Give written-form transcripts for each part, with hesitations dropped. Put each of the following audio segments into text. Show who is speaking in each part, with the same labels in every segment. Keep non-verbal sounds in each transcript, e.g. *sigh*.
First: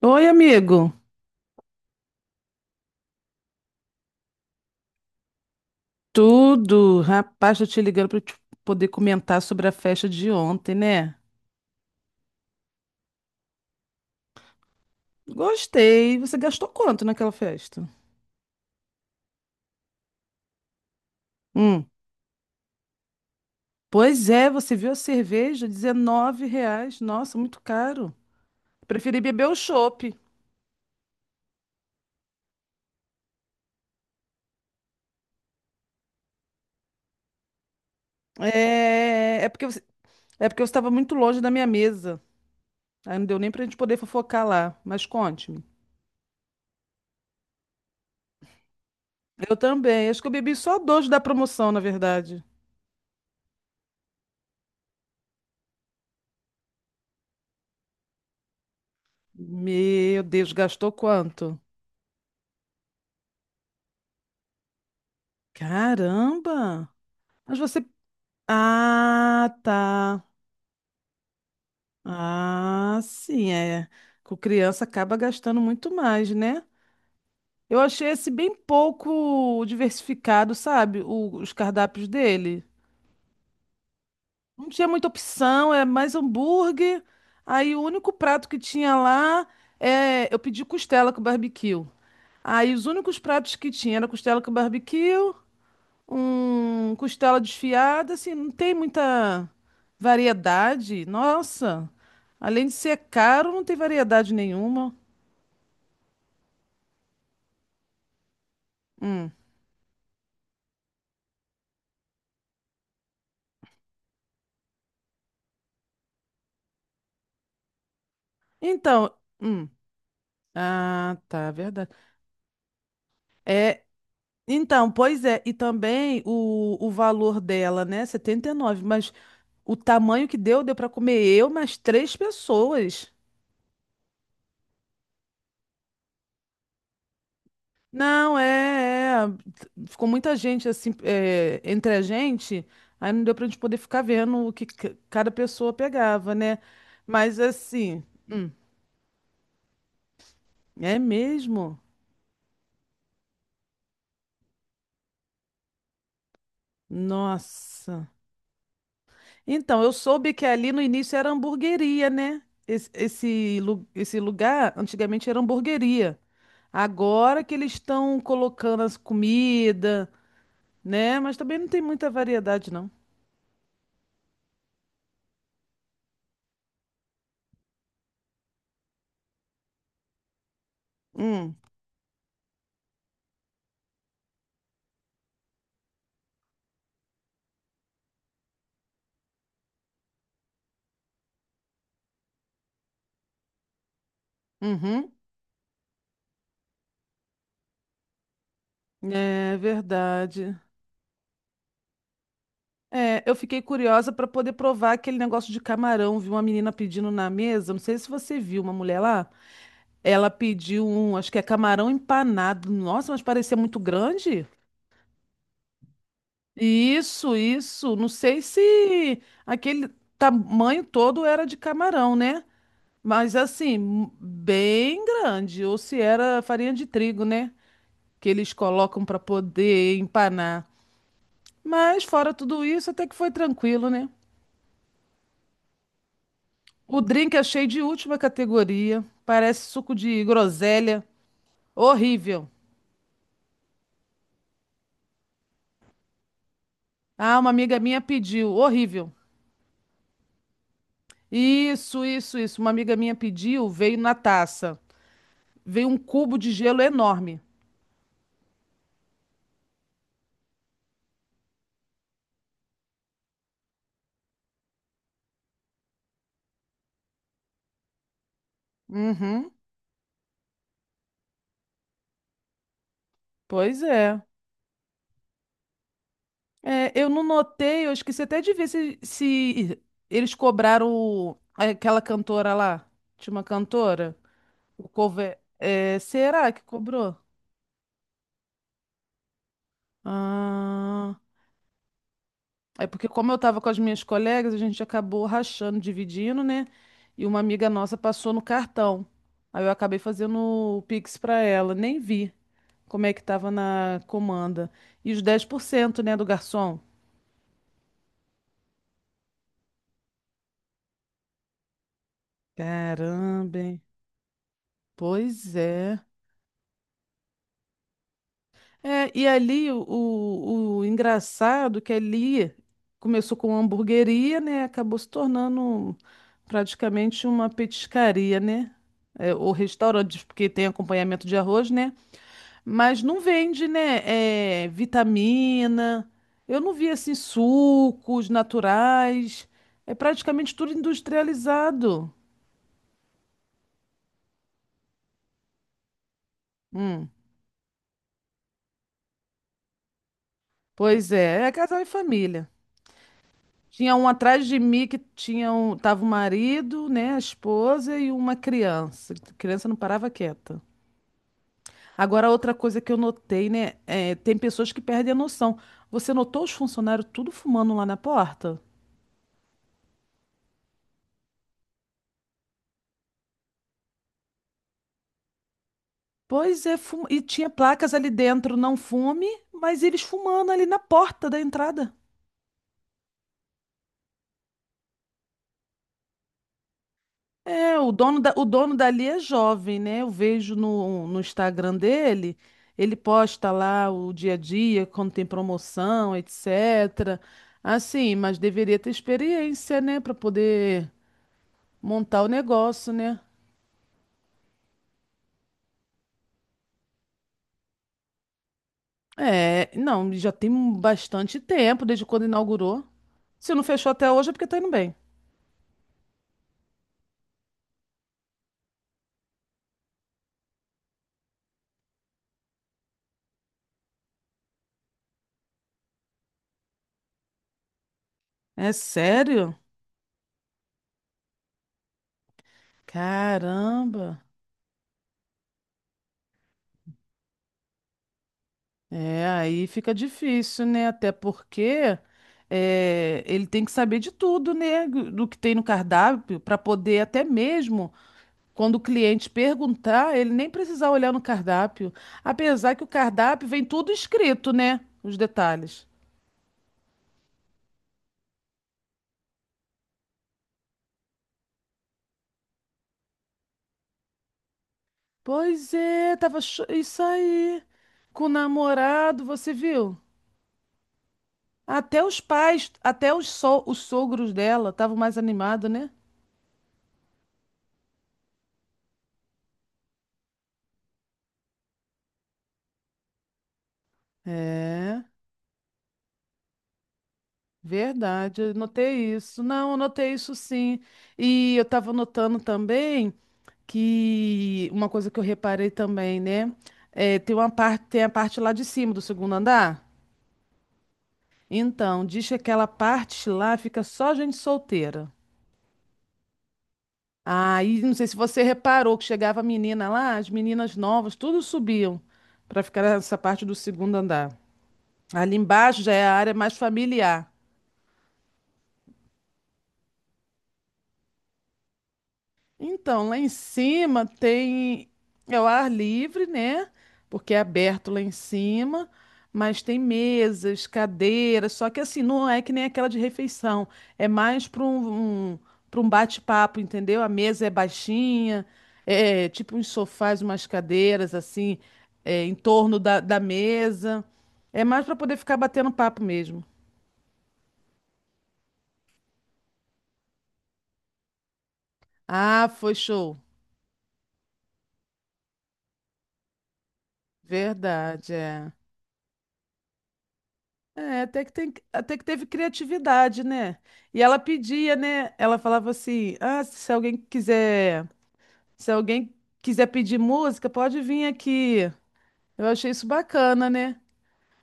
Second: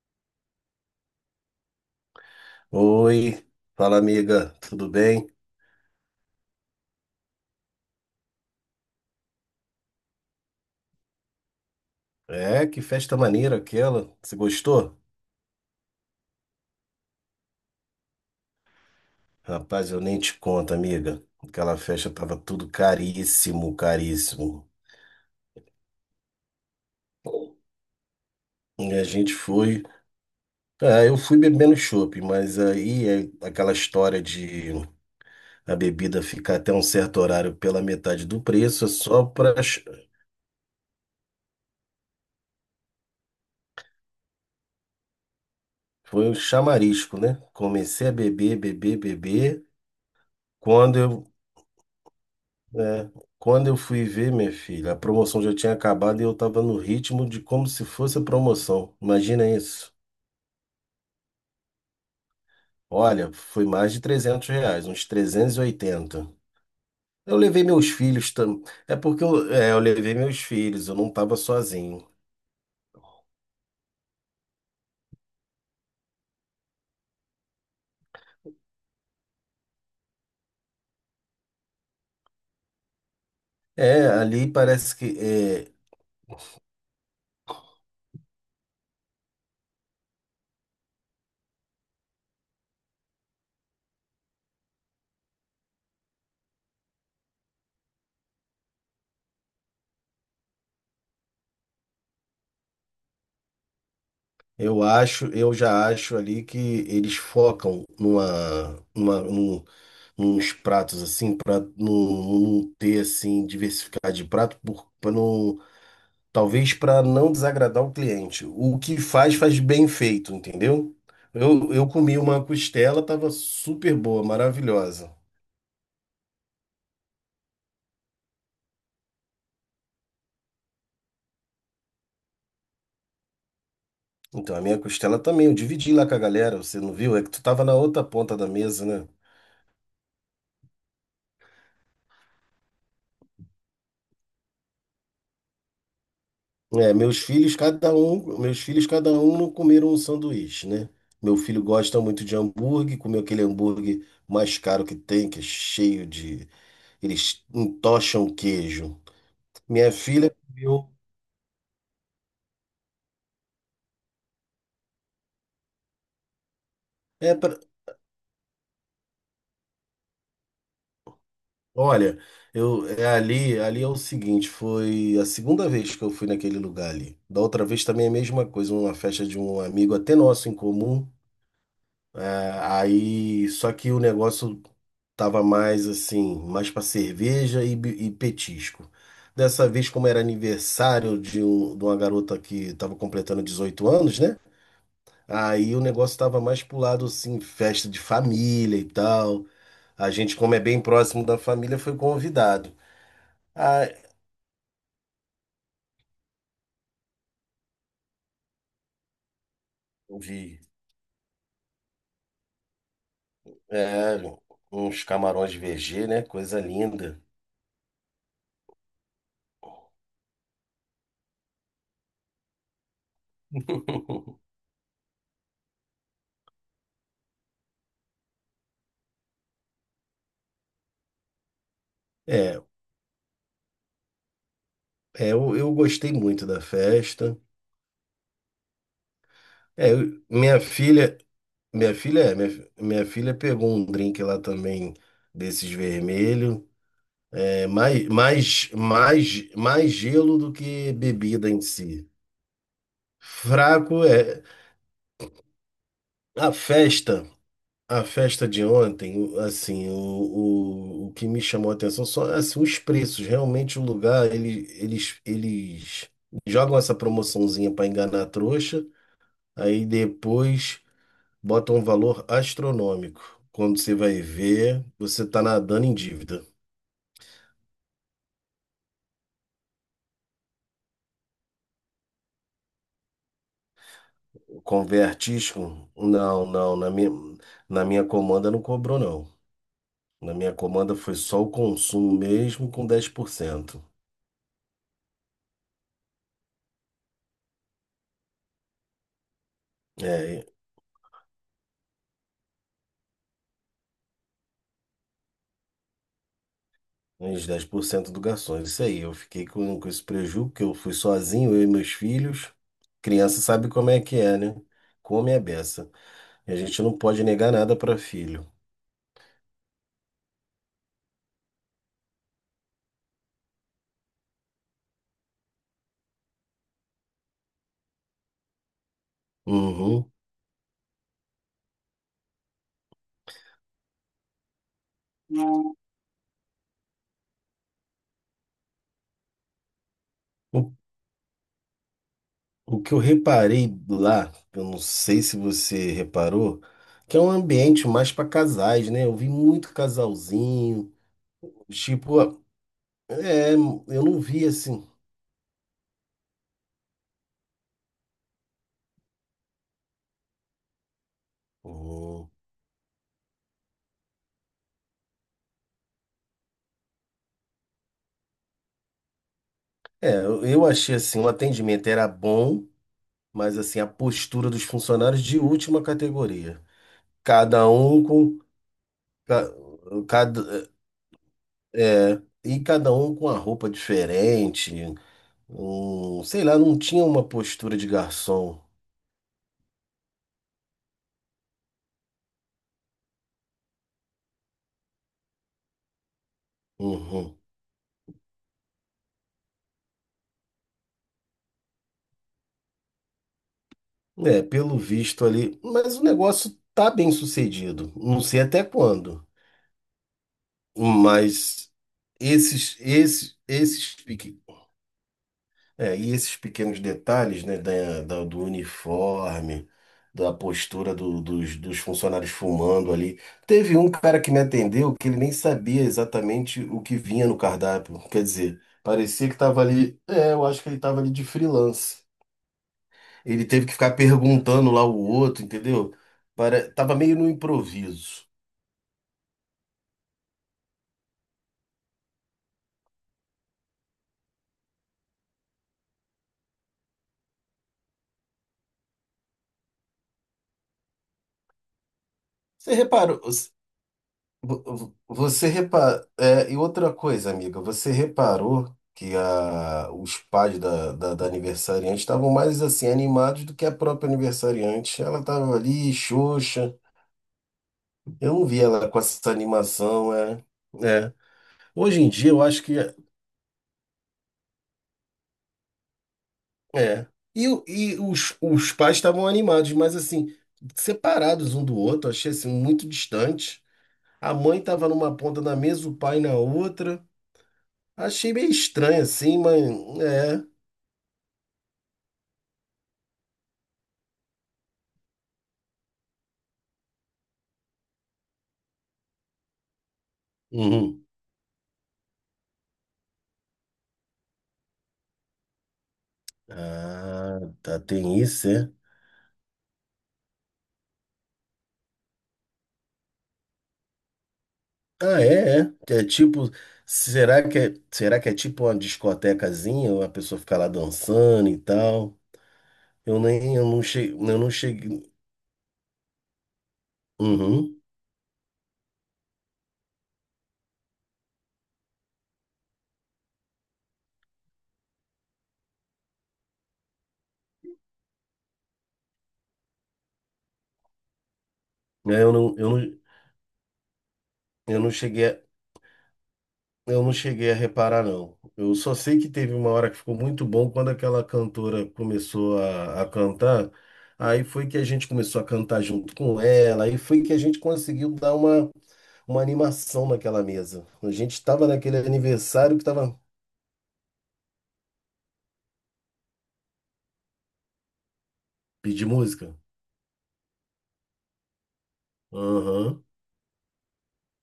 Speaker 1: Oi, amigo.
Speaker 2: Oi, fala amiga, tudo bem?
Speaker 1: Tudo? Rapaz, tô te ligando para poder comentar sobre a festa de ontem, né?
Speaker 2: É, que festa maneira aquela. Você gostou?
Speaker 1: Gostei. Você gastou quanto naquela festa?
Speaker 2: Rapaz, eu nem te conto, amiga. Aquela
Speaker 1: Hum.
Speaker 2: festa tava tudo caríssimo,
Speaker 1: Pois é,
Speaker 2: caríssimo.
Speaker 1: você viu a cerveja? R$ 19. Nossa, muito caro.
Speaker 2: E a
Speaker 1: Preferi
Speaker 2: gente
Speaker 1: beber o
Speaker 2: foi.
Speaker 1: chopp.
Speaker 2: Ah, eu fui bebendo chopp, mas aí é aquela história de a bebida ficar até um certo horário pela metade do preço, é só
Speaker 1: É, é
Speaker 2: pra.
Speaker 1: porque você... é porque eu estava muito longe da minha mesa. Aí não deu nem pra gente poder fofocar lá. Mas conte-me.
Speaker 2: Foi um chamarisco, né? Comecei a beber, beber,
Speaker 1: Eu
Speaker 2: beber.
Speaker 1: também. Acho que eu bebi só
Speaker 2: Quando
Speaker 1: dois da
Speaker 2: eu
Speaker 1: promoção, na verdade.
Speaker 2: É, Quando eu fui ver, minha filha, a promoção já tinha acabado e eu tava no ritmo de como se fosse a promoção. Imagina isso.
Speaker 1: Meu Deus, gastou quanto?
Speaker 2: Olha, foi mais de R$ 300, uns 380.
Speaker 1: Caramba!
Speaker 2: Eu
Speaker 1: Mas
Speaker 2: levei
Speaker 1: você.
Speaker 2: meus filhos também. É porque
Speaker 1: Ah,
Speaker 2: eu levei
Speaker 1: tá.
Speaker 2: meus filhos, eu não tava sozinho.
Speaker 1: Ah, sim, é. Com criança acaba gastando muito mais, né? Eu achei esse bem pouco diversificado, sabe? Os cardápios dele.
Speaker 2: É, ali
Speaker 1: Não tinha
Speaker 2: parece
Speaker 1: muita
Speaker 2: que
Speaker 1: opção,
Speaker 2: é,
Speaker 1: é mais hambúrguer. Aí o único prato que tinha lá é. Eu pedi costela com barbecue. Aí os únicos pratos que tinha era costela com barbecue um costela desfiada, assim, não tem muita variedade. Nossa, além de ser caro, não tem variedade nenhuma.
Speaker 2: eu já acho ali que eles focam
Speaker 1: Hum.
Speaker 2: num uns pratos assim, para não ter assim, diversificar de prato por, pra não. Talvez para não desagradar o cliente. O que
Speaker 1: Então,
Speaker 2: faz, faz
Speaker 1: hum.
Speaker 2: bem feito, entendeu?
Speaker 1: Ah, tá,
Speaker 2: Eu
Speaker 1: verdade.
Speaker 2: comi uma costela, tava
Speaker 1: É,
Speaker 2: super boa,
Speaker 1: então,
Speaker 2: maravilhosa.
Speaker 1: pois é, e também o valor dela, né, 79 mas o tamanho que deu, deu para comer eu mais três pessoas.
Speaker 2: Então, a minha costela também, eu dividi lá com a galera, você não viu? É que tu tava na outra ponta
Speaker 1: Não,
Speaker 2: da mesa, né?
Speaker 1: é, é. Ficou muita gente assim, é, entre a gente, aí não deu pra gente poder ficar vendo o que cada pessoa pegava, né?
Speaker 2: É,
Speaker 1: Mas assim, hum,
Speaker 2: meus filhos, cada um não comeram um sanduíche, né?
Speaker 1: é
Speaker 2: Meu filho
Speaker 1: mesmo?
Speaker 2: gosta muito de hambúrguer, comeu aquele hambúrguer mais caro que tem, que é cheio de. Eles
Speaker 1: Nossa.
Speaker 2: entocham queijo.
Speaker 1: Então, eu
Speaker 2: Minha filha
Speaker 1: soube que ali no
Speaker 2: comeu.
Speaker 1: início era hamburgueria, né? Esse lugar antigamente era hamburgueria. Agora que eles estão colocando as comida, né? Mas também não tem muita
Speaker 2: Olha,
Speaker 1: variedade, não.
Speaker 2: ali é o seguinte, foi a segunda vez que eu fui naquele lugar ali. Da outra vez também é a mesma coisa, uma festa de um amigo até nosso em comum.
Speaker 1: Hum,
Speaker 2: É, aí, só que o negócio tava mais assim, mais para cerveja e petisco. Dessa vez, como era aniversário de uma garota que tava completando 18 anos, né?
Speaker 1: uhum.
Speaker 2: Aí o negócio tava mais pro lado assim, festa de família e tal.
Speaker 1: É
Speaker 2: A gente, como
Speaker 1: verdade.
Speaker 2: é bem próximo da família, foi convidado.
Speaker 1: É, eu fiquei
Speaker 2: Ah,
Speaker 1: curiosa para poder provar aquele negócio de camarão. Vi uma menina pedindo na mesa, não sei se você viu, uma mulher lá. Ela
Speaker 2: vi.
Speaker 1: pediu um, acho que é camarão empanado. Nossa, mas parecia muito
Speaker 2: É,
Speaker 1: grande.
Speaker 2: uns camarões de VG, né? Coisa linda.
Speaker 1: Isso, isso. Não sei se aquele tamanho todo era de camarão, né? Mas assim,
Speaker 2: *laughs*
Speaker 1: bem grande. Ou se era farinha de trigo, né? Que eles colocam para poder empanar. Mas fora
Speaker 2: É,
Speaker 1: tudo isso, até que foi tranquilo, né?
Speaker 2: eu gostei muito da
Speaker 1: O drink
Speaker 2: festa.
Speaker 1: achei de última categoria. Parece
Speaker 2: É,
Speaker 1: suco
Speaker 2: eu-
Speaker 1: de groselha.
Speaker 2: minha filha, é,
Speaker 1: Horrível.
Speaker 2: minha, fi- minha filha pegou um drink lá também desses vermelho.
Speaker 1: Ah, uma
Speaker 2: É
Speaker 1: amiga minha pediu. Horrível.
Speaker 2: mais gelo do que bebida em
Speaker 1: Isso,
Speaker 2: si.
Speaker 1: isso, isso. Uma amiga minha pediu, veio
Speaker 2: Fraco
Speaker 1: na
Speaker 2: é
Speaker 1: taça. Veio um cubo de
Speaker 2: a
Speaker 1: gelo
Speaker 2: festa.
Speaker 1: enorme.
Speaker 2: A festa de ontem, o que me chamou a atenção são assim, os preços. Realmente o lugar, eles jogam essa promoçãozinha para enganar a trouxa,
Speaker 1: Uhum.
Speaker 2: aí depois botam um valor astronômico. Quando
Speaker 1: Pois
Speaker 2: você vai
Speaker 1: é.
Speaker 2: ver, você tá nadando em dívida.
Speaker 1: É, eu não notei, eu esqueci até de ver se eles cobraram aquela cantora lá. Tinha uma cantora? O cover.
Speaker 2: Convertisco?
Speaker 1: É,
Speaker 2: Não,
Speaker 1: será que cobrou?
Speaker 2: na minha comanda não cobrou, não. Na minha comanda foi
Speaker 1: Ah.
Speaker 2: só o consumo mesmo com
Speaker 1: É porque
Speaker 2: dez por
Speaker 1: como eu estava com as
Speaker 2: cento
Speaker 1: minhas colegas, a gente acabou rachando, dividindo, né? E uma amiga nossa passou no cartão. Aí eu acabei fazendo
Speaker 2: É.
Speaker 1: o Pix para ela, nem vi como é que estava na comanda. E os 10%, né, do garçom.
Speaker 2: Uns 10% do garçom, isso aí. Eu fiquei com esse prejuízo porque eu fui sozinho, eu e meus filhos. Criança
Speaker 1: Caramba,
Speaker 2: sabe
Speaker 1: hein?
Speaker 2: como é que é, né? Come a
Speaker 1: Pois
Speaker 2: beça.
Speaker 1: é.
Speaker 2: E a gente não pode negar nada para filho.
Speaker 1: É, e ali o engraçado é que ali começou com uma hamburgueria, né? Acabou se tornando praticamente uma petiscaria, né? É, ou
Speaker 2: Uhum.
Speaker 1: restaurante, porque tem acompanhamento de arroz, né? Mas não vende, né? É, vitamina. Eu não vi assim sucos naturais. É praticamente
Speaker 2: O,
Speaker 1: tudo industrializado.
Speaker 2: o que eu reparei lá, eu não sei se você reparou,
Speaker 1: Hum,
Speaker 2: que é um ambiente mais para casais, né? Eu vi muito casalzinho.
Speaker 1: pois é, é casal e
Speaker 2: Tipo,
Speaker 1: família.
Speaker 2: é,
Speaker 1: Tinha
Speaker 2: eu
Speaker 1: um
Speaker 2: não vi
Speaker 1: atrás de mim
Speaker 2: assim.
Speaker 1: que tava o marido, né, a esposa e uma criança. A criança não parava quieta. Agora,
Speaker 2: Uhum.
Speaker 1: outra coisa que eu notei, né, é, tem pessoas que perdem a noção. Você notou os funcionários tudo fumando lá na porta?
Speaker 2: É, eu achei assim, o atendimento era bom, mas assim, a postura dos funcionários de última categoria.
Speaker 1: Pois é, e tinha
Speaker 2: Cada
Speaker 1: placas
Speaker 2: um
Speaker 1: ali
Speaker 2: com
Speaker 1: dentro, não fume,
Speaker 2: ca-
Speaker 1: mas eles fumando ali
Speaker 2: cada
Speaker 1: na porta da entrada.
Speaker 2: E cada um com a roupa diferente. Um, sei lá, não tinha uma postura
Speaker 1: É,
Speaker 2: de
Speaker 1: o dono da, o
Speaker 2: garçom.
Speaker 1: dono dali é jovem, né? Eu vejo no Instagram dele, ele posta lá o dia a dia, quando tem promoção, etc.
Speaker 2: Uhum.
Speaker 1: Assim, mas deveria ter experiência, né, para poder montar o negócio, né?
Speaker 2: É, pelo visto ali, mas o negócio tá bem sucedido. Não sei até quando,
Speaker 1: É, não, já tem bastante
Speaker 2: mas
Speaker 1: tempo desde quando
Speaker 2: esses
Speaker 1: inaugurou.
Speaker 2: esses
Speaker 1: Se não fechou
Speaker 2: esses
Speaker 1: até hoje é porque tá indo bem.
Speaker 2: É, e esses pequenos detalhes, né, do uniforme, da postura dos, dos funcionários fumando ali. Teve um cara que me atendeu que ele nem sabia exatamente o que vinha no cardápio. Quer dizer,
Speaker 1: É
Speaker 2: parecia que
Speaker 1: sério?
Speaker 2: estava ali. É, eu acho que ele estava ali de freelance. Ele teve que ficar
Speaker 1: Caramba.
Speaker 2: perguntando lá o outro, entendeu? Para, tava meio no improviso.
Speaker 1: É, aí fica difícil, né? Até porque ele tem que saber de tudo, né? Do que tem no cardápio, para poder até mesmo, quando o cliente perguntar, ele nem precisar olhar no cardápio. Apesar
Speaker 2: Você
Speaker 1: que o
Speaker 2: reparou?
Speaker 1: cardápio vem tudo escrito, né? Os
Speaker 2: Você
Speaker 1: detalhes.
Speaker 2: repara... é, e outra coisa, amiga, você reparou que a, os pais da, da, da aniversariante estavam mais assim animados do que a própria aniversariante. Ela estava
Speaker 1: Pois
Speaker 2: ali,
Speaker 1: é,
Speaker 2: xoxa.
Speaker 1: isso aí. Com o
Speaker 2: Eu não vi ela com
Speaker 1: namorado,
Speaker 2: essa
Speaker 1: você viu?
Speaker 2: animação, é. É. Hoje
Speaker 1: Até
Speaker 2: em
Speaker 1: os
Speaker 2: dia eu acho
Speaker 1: pais,
Speaker 2: que
Speaker 1: os sogros dela estavam mais animados, né?
Speaker 2: é. E os pais estavam animados, mas assim, separados um do outro, achei assim muito distante. A mãe estava
Speaker 1: É.
Speaker 2: numa ponta da mesa, o pai na outra. Achei
Speaker 1: Verdade,
Speaker 2: meio
Speaker 1: eu
Speaker 2: estranho
Speaker 1: notei
Speaker 2: assim,
Speaker 1: isso.
Speaker 2: mas
Speaker 1: Não, eu notei isso
Speaker 2: é.
Speaker 1: sim. E eu estava notando também que uma coisa que eu reparei também, né? É, tem uma parte, tem a parte lá de cima do segundo andar.
Speaker 2: Uhum.
Speaker 1: Então, diz que aquela parte lá fica só gente solteira.
Speaker 2: Ah, tá,
Speaker 1: Aí, não sei se
Speaker 2: tem
Speaker 1: você
Speaker 2: isso, é?
Speaker 1: reparou que chegava a menina lá, as meninas novas, tudo subiam para ficar nessa parte do segundo andar.
Speaker 2: Ah,
Speaker 1: Ali
Speaker 2: é, é.
Speaker 1: embaixo já
Speaker 2: É
Speaker 1: é a área
Speaker 2: tipo,
Speaker 1: mais familiar.
Speaker 2: será que é tipo uma discotecazinha, uma pessoa fica lá dançando e tal?
Speaker 1: Então, lá em cima
Speaker 2: Eu não
Speaker 1: tem
Speaker 2: cheguei,
Speaker 1: é o ar livre, né? Porque é
Speaker 2: uhum.
Speaker 1: aberto lá em cima, mas tem mesas, cadeiras, só que assim, não é que nem aquela de refeição, é mais para um bate-papo, entendeu? A mesa é baixinha, é tipo uns sofás, umas cadeiras assim,
Speaker 2: É,
Speaker 1: é, em
Speaker 2: Eu
Speaker 1: torno
Speaker 2: não,
Speaker 1: da mesa. É
Speaker 2: eu
Speaker 1: mais
Speaker 2: não
Speaker 1: para poder
Speaker 2: cheguei,
Speaker 1: ficar
Speaker 2: a-
Speaker 1: batendo papo mesmo.
Speaker 2: eu não cheguei a reparar, não. Eu só sei que teve uma hora que ficou muito bom quando aquela cantora
Speaker 1: Ah,
Speaker 2: começou
Speaker 1: foi
Speaker 2: a
Speaker 1: show.
Speaker 2: cantar. Aí foi que a gente começou a cantar junto com ela, aí foi que a gente conseguiu
Speaker 1: Verdade,
Speaker 2: dar
Speaker 1: é.
Speaker 2: uma animação naquela mesa.
Speaker 1: É,
Speaker 2: A
Speaker 1: até
Speaker 2: gente
Speaker 1: que tem,
Speaker 2: estava
Speaker 1: até
Speaker 2: naquele
Speaker 1: que teve
Speaker 2: aniversário que tava.
Speaker 1: criatividade, né? E ela pedia, né? Ela falava assim: "Ah, se alguém quiser, se
Speaker 2: Pedir
Speaker 1: alguém
Speaker 2: música?
Speaker 1: quiser pedir música, pode vir aqui". Eu achei isso
Speaker 2: Aham.
Speaker 1: bacana, né?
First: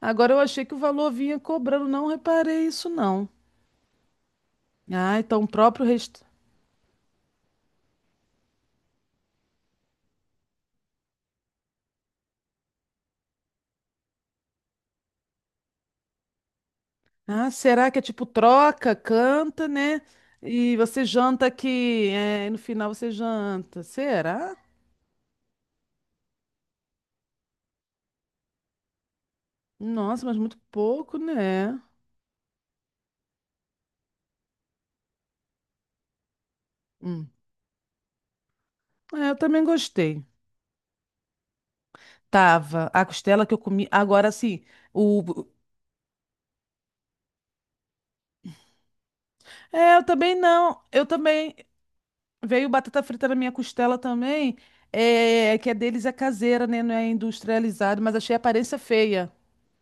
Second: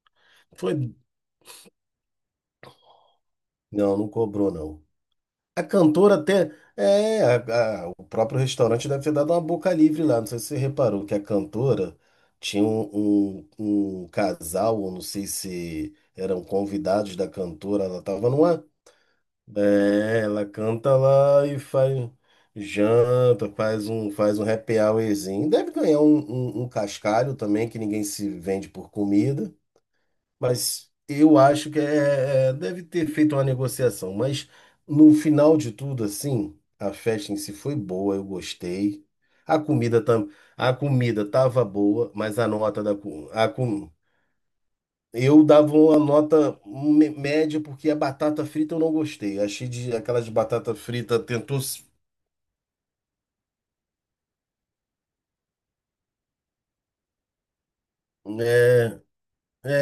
Speaker 1: Agora eu achei que o
Speaker 2: Foi.
Speaker 1: valor vinha cobrando, não reparei isso não.
Speaker 2: Não, não cobrou, não.
Speaker 1: Ah, então o
Speaker 2: A
Speaker 1: próprio
Speaker 2: cantora
Speaker 1: rest...
Speaker 2: até. É, o próprio restaurante deve ter dado uma boca livre lá. Não sei se você reparou que a cantora tinha um casal, ou não sei se eram convidados da
Speaker 1: Ah,
Speaker 2: cantora.
Speaker 1: será que
Speaker 2: Ela
Speaker 1: é
Speaker 2: estava.
Speaker 1: tipo troca, canta, né?
Speaker 2: É, ela
Speaker 1: E
Speaker 2: canta
Speaker 1: você janta
Speaker 2: lá e
Speaker 1: aqui,
Speaker 2: faz
Speaker 1: é, e no final você
Speaker 2: janta,
Speaker 1: janta.
Speaker 2: faz um
Speaker 1: Será?
Speaker 2: happy hourzinho. Deve ganhar um cascalho também, que ninguém se vende por comida.
Speaker 1: Nossa, mas muito
Speaker 2: Mas
Speaker 1: pouco,
Speaker 2: eu acho que
Speaker 1: né?
Speaker 2: deve ter feito uma negociação. Mas no final de tudo, assim, a
Speaker 1: Hum.
Speaker 2: festa em si foi boa, eu gostei.
Speaker 1: É, eu
Speaker 2: A
Speaker 1: também
Speaker 2: comida,
Speaker 1: gostei.
Speaker 2: tam, a comida tava boa, mas a nota
Speaker 1: Tava.
Speaker 2: da
Speaker 1: A
Speaker 2: comida.
Speaker 1: costela que eu comi. Agora sim.
Speaker 2: Eu
Speaker 1: O...
Speaker 2: dava uma nota média porque a batata frita eu não gostei. Achei de
Speaker 1: É, eu
Speaker 2: aquela de
Speaker 1: também
Speaker 2: batata
Speaker 1: não. Eu
Speaker 2: frita
Speaker 1: também. Veio batata frita na minha costela também. É, que é deles é caseira, né? Não é industrializado, mas achei a aparência
Speaker 2: é,
Speaker 1: feia.
Speaker 2: é,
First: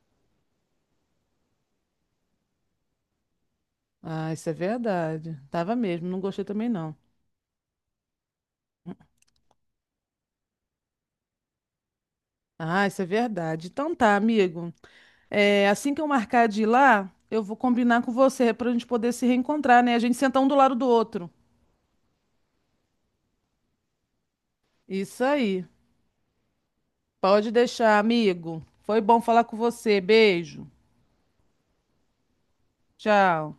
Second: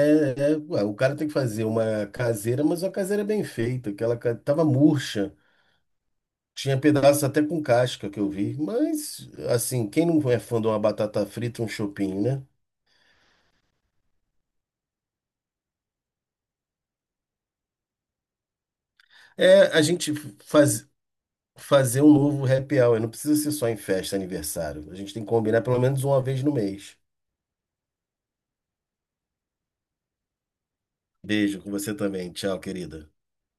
Speaker 2: é, ué, o cara tem que fazer uma caseira, mas uma caseira bem feita.
Speaker 1: Ah, isso é
Speaker 2: Tava murcha,
Speaker 1: verdade. Tava mesmo. Não gostei também,
Speaker 2: tinha
Speaker 1: não.
Speaker 2: pedaço até com casca que eu vi. Mas assim, quem não é fã de uma batata frita, um chopinho, né?
Speaker 1: Ah, isso é verdade. Então tá, amigo. É, assim que eu marcar de ir lá, eu vou combinar com você pra gente poder se
Speaker 2: É
Speaker 1: reencontrar,
Speaker 2: a
Speaker 1: né? A
Speaker 2: gente
Speaker 1: gente sentar um do lado do
Speaker 2: faz,
Speaker 1: outro.
Speaker 2: fazer um novo happy hour. Não precisa ser só em festa, aniversário. A gente
Speaker 1: Isso
Speaker 2: tem que combinar
Speaker 1: aí.
Speaker 2: pelo menos uma vez no mês.
Speaker 1: Pode deixar, amigo. Foi bom falar com você. Beijo.
Speaker 2: Beijo com você também. Tchau, querida.
Speaker 1: Tchau.